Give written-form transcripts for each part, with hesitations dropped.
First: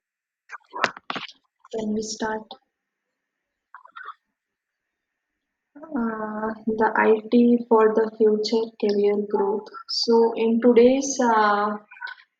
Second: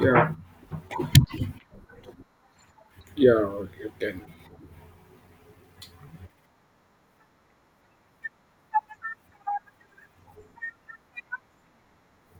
Yeah, When we start yeah, okay. The IT for the future career growth. So, in today's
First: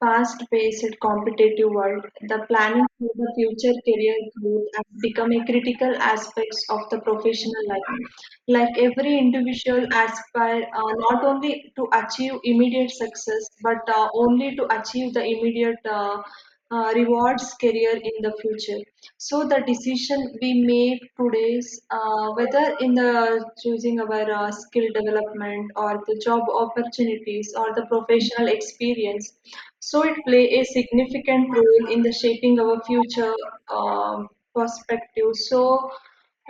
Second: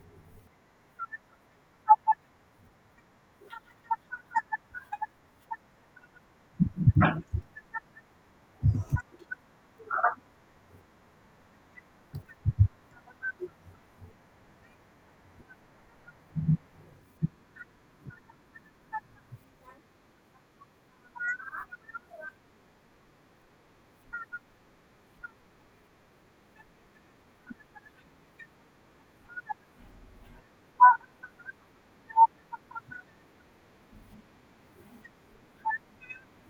fast paced competitive world, the planning for the future career growth has become a critical aspect of the professional life. Like every individual aspire not only to achieve immediate success, but only to achieve the immediate rewards career in the future. So the decision we make today, whether in the choosing our skill development or the job opportunities or the professional experience, so it play a significant role in the shaping our future um perspective. So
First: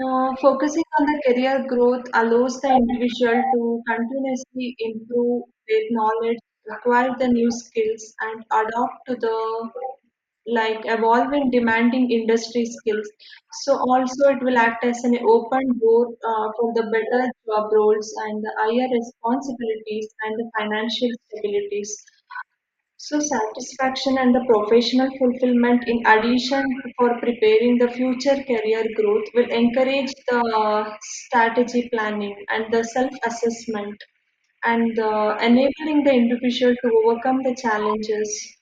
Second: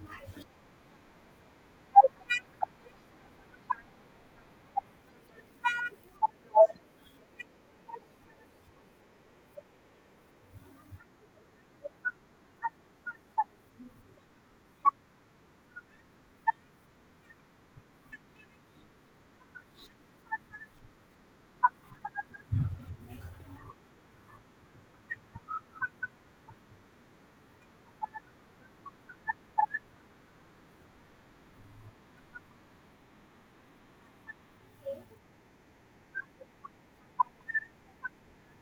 focusing on the career growth allows the individual to continuously improve their knowledge, acquire the new skills, and adapt to the like evolving demanding industry skills. So also it will act as an open door for the better job roles and the higher responsibilities and the financial stabilities. So satisfaction and the professional fulfillment in addition for preparing the future career growth will encourage the strategy planning and the self-assessment and enabling the individual to overcome the challenges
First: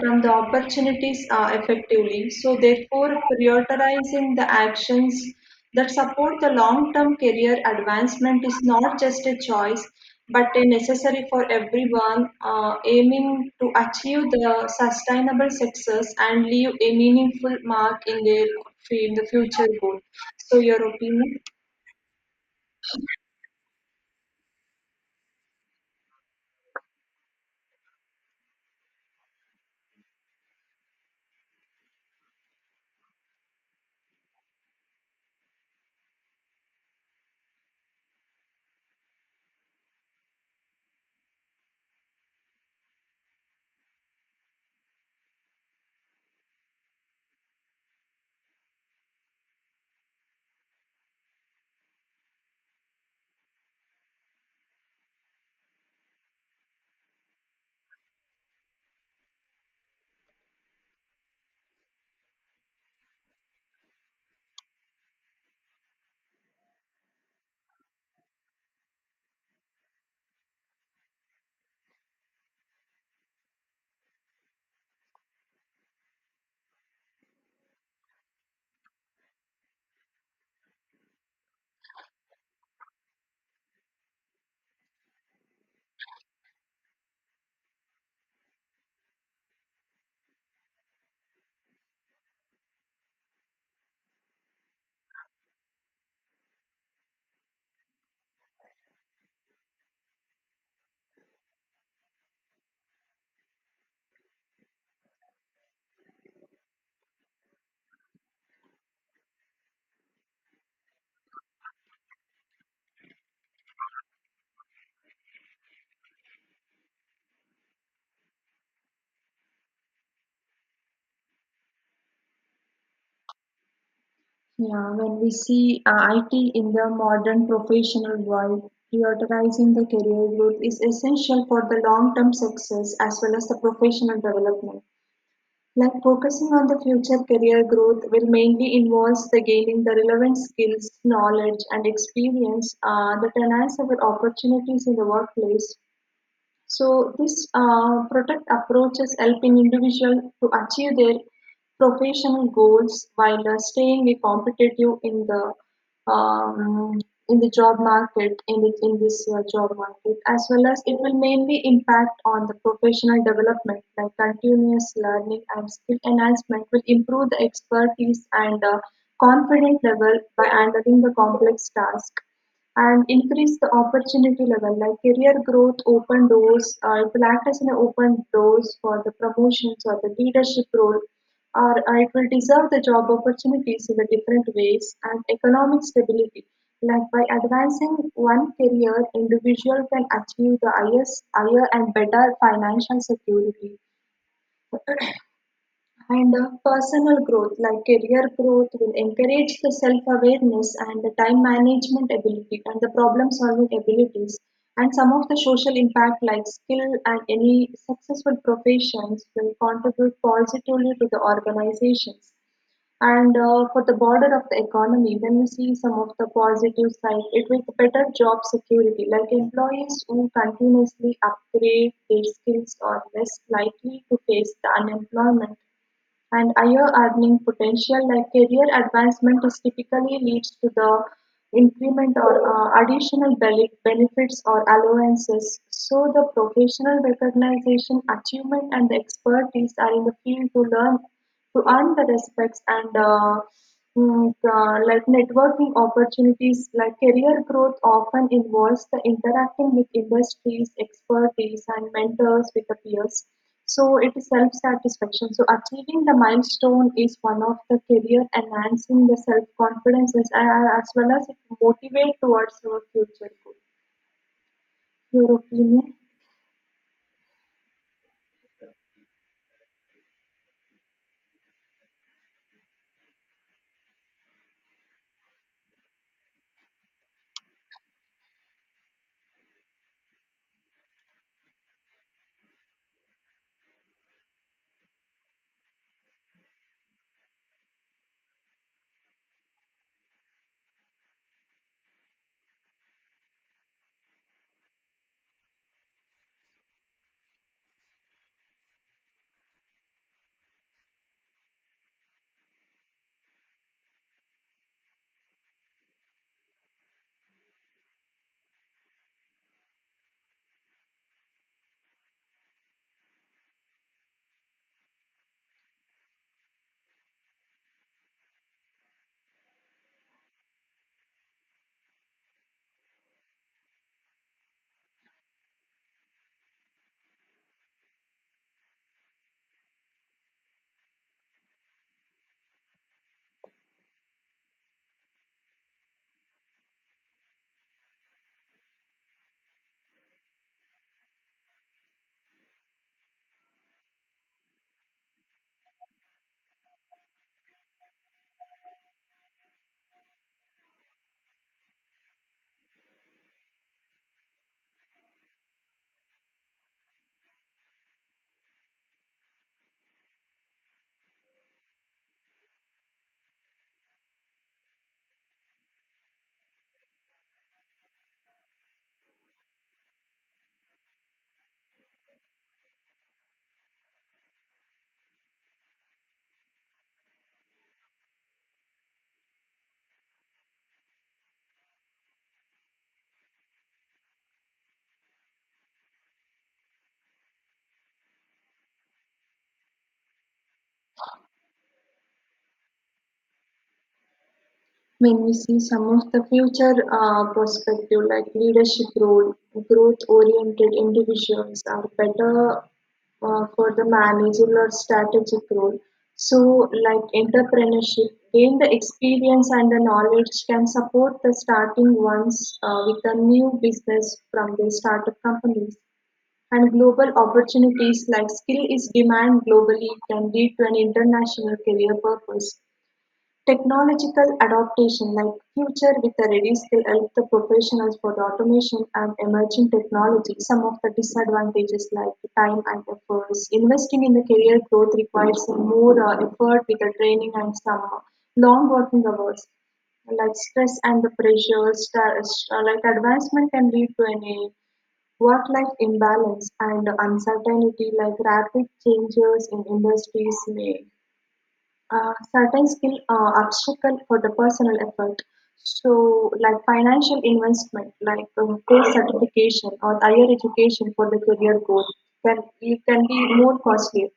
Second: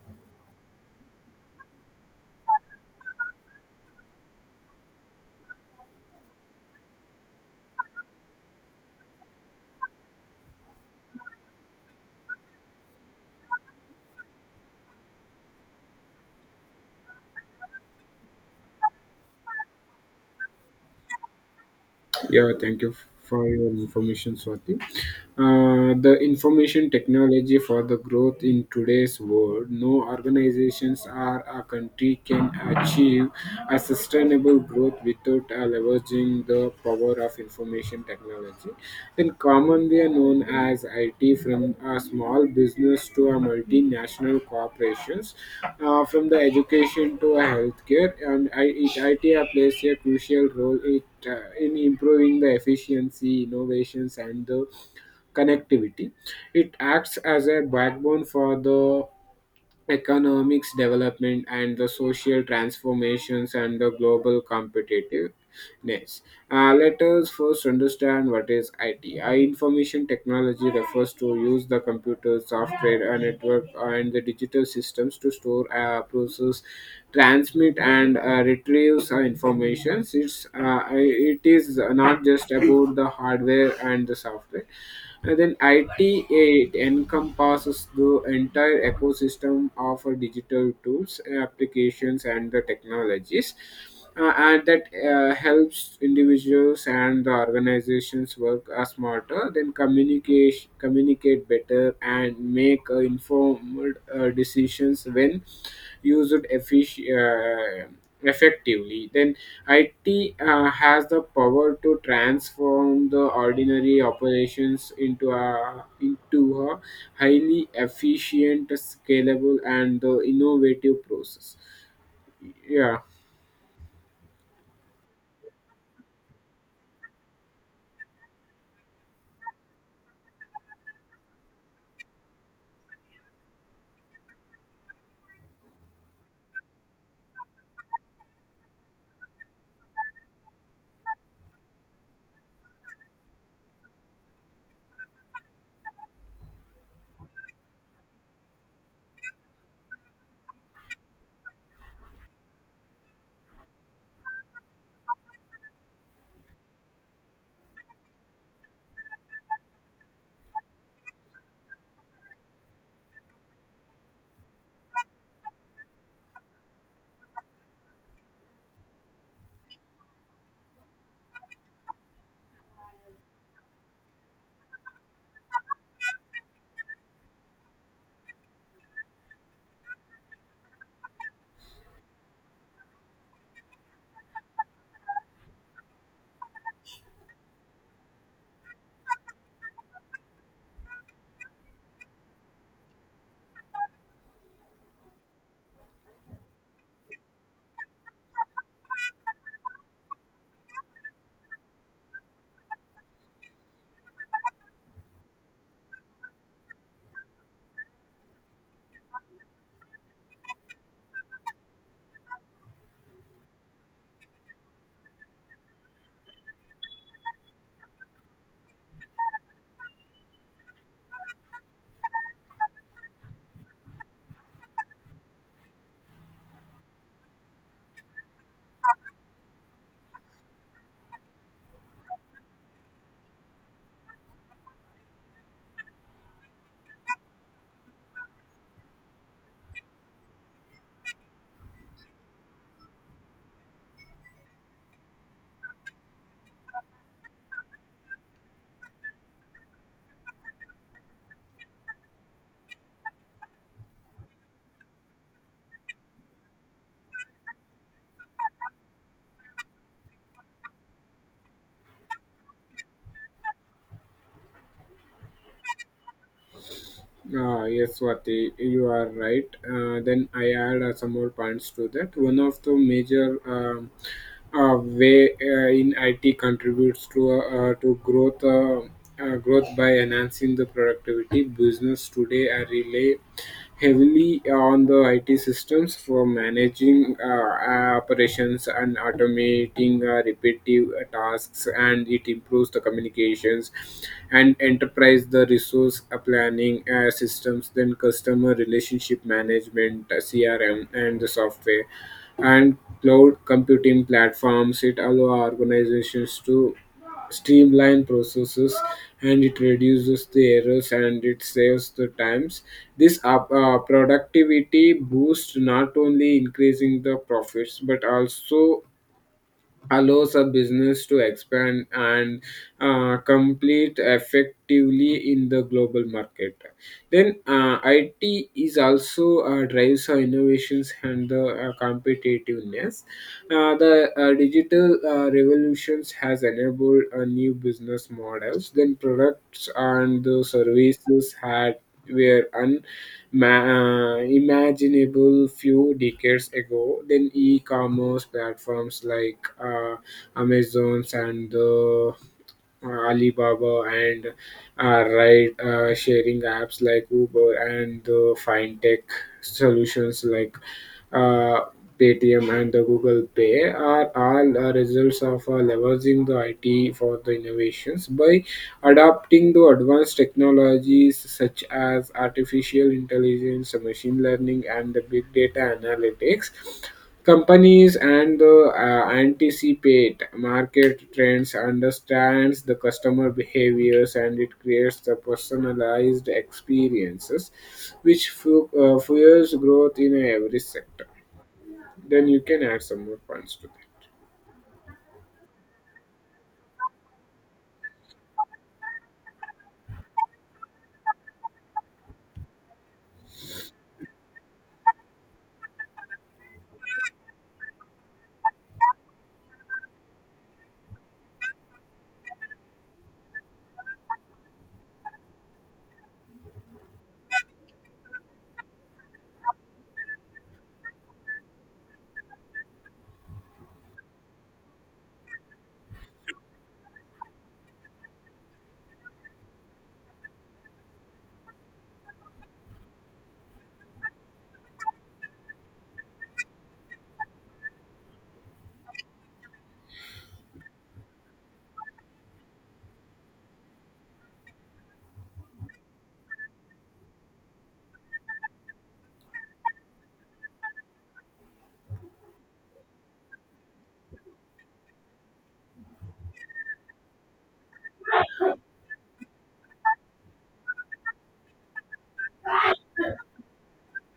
from the opportunities effectively. So, therefore, prioritizing the actions that support the long term career advancement is not just a choice but a necessary for everyone aiming to achieve the sustainable success and leave a meaningful mark in their in the future goal. So, your opinion? Yeah, thank you for your information, Swati. The information technology for the growth in today's world, no organizations or a country can achieve a sustainable growth without leveraging the power of information technology. In common, they are known as IT from a small business to a multinational corporations, from the education to a healthcare, and IT plays a crucial role in improving the efficiency, innovations, and the connectivity. It acts as a backbone for the economics development and the social transformations and the global competitiveness. Let us first understand what is IT. Information technology refers to use the computer, software, and network and the digital systems to store, process, transmit, and retrieve information. It is not just about the hardware and the software, and then IT encompasses the entire ecosystem of digital tools, applications, and the technologies, and that helps individuals and the organizations work smarter, then communicate better, and make informed decisions when used uh, effectively. Then IT has the power to transform the ordinary operations into a highly efficient, scalable, and innovative process. Yeah. Yeah, when we see IT in the modern professional world, prioritizing the career growth is essential for the long-term success as well as the professional development. Like focusing on the future career growth will mainly involves the gaining the relevant skills, knowledge, and experience that enhance our opportunities in the workplace so this protect approaches helping individual to achieve their professional goals while staying competitive um, in the job market in the, in this job market as well as it will mainly impact on the professional development like continuous learning and skill enhancement will improve the expertise and confident level by handling the complex task and increase the opportunity level like career growth open doors it will act as an open doors for the promotions or the leadership role or it will deserve the job opportunities in the different ways and economic stability like by advancing one career individual can achieve the highest higher and better financial security And personal growth, like career growth, will encourage the self awareness and the time management ability and the problem solving abilities. And some of the social impact, like skill and any successful professions, will contribute positively to the organizations. And for the border of the economy, when you see some of the positive side, it will better job security. Like employees who continuously upgrade their skills are less likely to face the unemployment and higher earning potential like career advancement is typically leads to the increment or additional benefits or allowances so the professional recognition achievement and the expertise are in the field to learn to earn the respects and like networking opportunities like career growth often involves the interacting with industries expertise and mentors with the peers so it is self satisfaction so achieving the milestone is one of the career enhancing the self confidence as well as it motivate towards your future goal your opinion Ah, yes, Swati, you are right. Then I add some more points to that. One of the major way in IT contributes to growth growth by enhancing the productivity. Business today are relay heavily on the IT systems for managing operations and automating repetitive tasks, and it improves the communications and enterprise the resource planning systems, then customer relationship management, CRM, and the software and cloud computing platforms. It allow organizations to streamline processes, and it reduces the errors, and it saves the times. This productivity boost not only increasing the profits but also allows a business to expand and complete effectively in the global market. Then IT is also drives our innovations and the competitiveness. The digital revolutions has enabled new business models. Then products and the services had were unimaginable few decades ago. Then e-commerce platforms like Amazon's and Alibaba, and ride sharing apps like Uber, and fintech solutions like uh, Paytm and the Google Pay are all results of leveraging the IT for the innovations. By adapting to advanced technologies such as artificial intelligence, machine learning, and the big data analytics, companies and the anticipate market trends, understands the customer behaviors, and it creates the personalized experiences, which fuels growth in every sector. Then you can add some more points to that. when we see some of the future perspective like leadership role growth oriented individuals are better for the managerial or strategic role so like entrepreneurship gain the experience and the knowledge can support the starting ones with a new business from the startup companies and global opportunities like skill is demand globally can lead to an international career purpose. Technological adaptation like Future with a Ready skill help the professionals for the automation and emerging technology. Some of the disadvantages like the time and efforts. Investing in the career growth requires some more effort with the training and some long working hours. Like stress and the pressure, like advancement can lead to an a work-life imbalance and uncertainty like rapid changes in industries may certain skill obstacle for the personal effort. So, like financial investment, like course certification or higher education for the career goal, can it can be more costly.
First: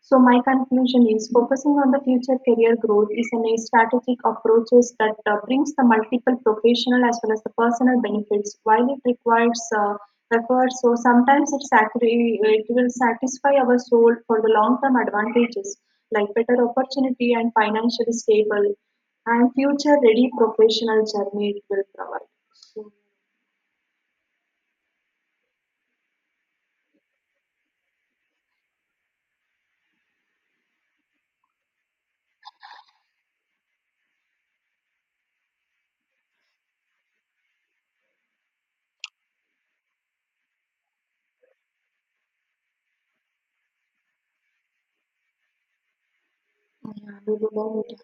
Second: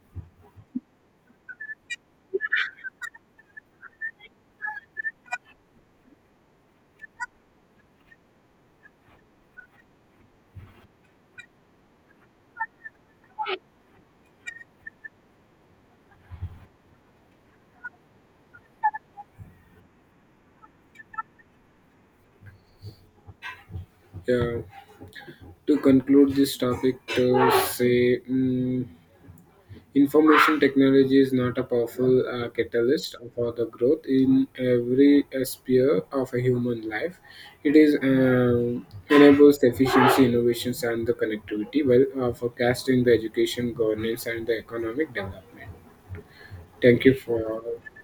So my conclusion is focusing on the future career growth is an a strategic approaches that brings the multiple professional as well as the personal benefits. While it requires effort, so sometimes it's actually it will satisfy our soul for the long-term advantages like better opportunity and financially stable and future-ready professional journey it will provide. Yeah. To conclude this topic, to say. Information technology is not a powerful catalyst for the growth in every sphere of a human life. It is enables efficiency, innovations, and the connectivity, well, forecasting the education, governance, and the economic development. Thank you Yeah, we for will end.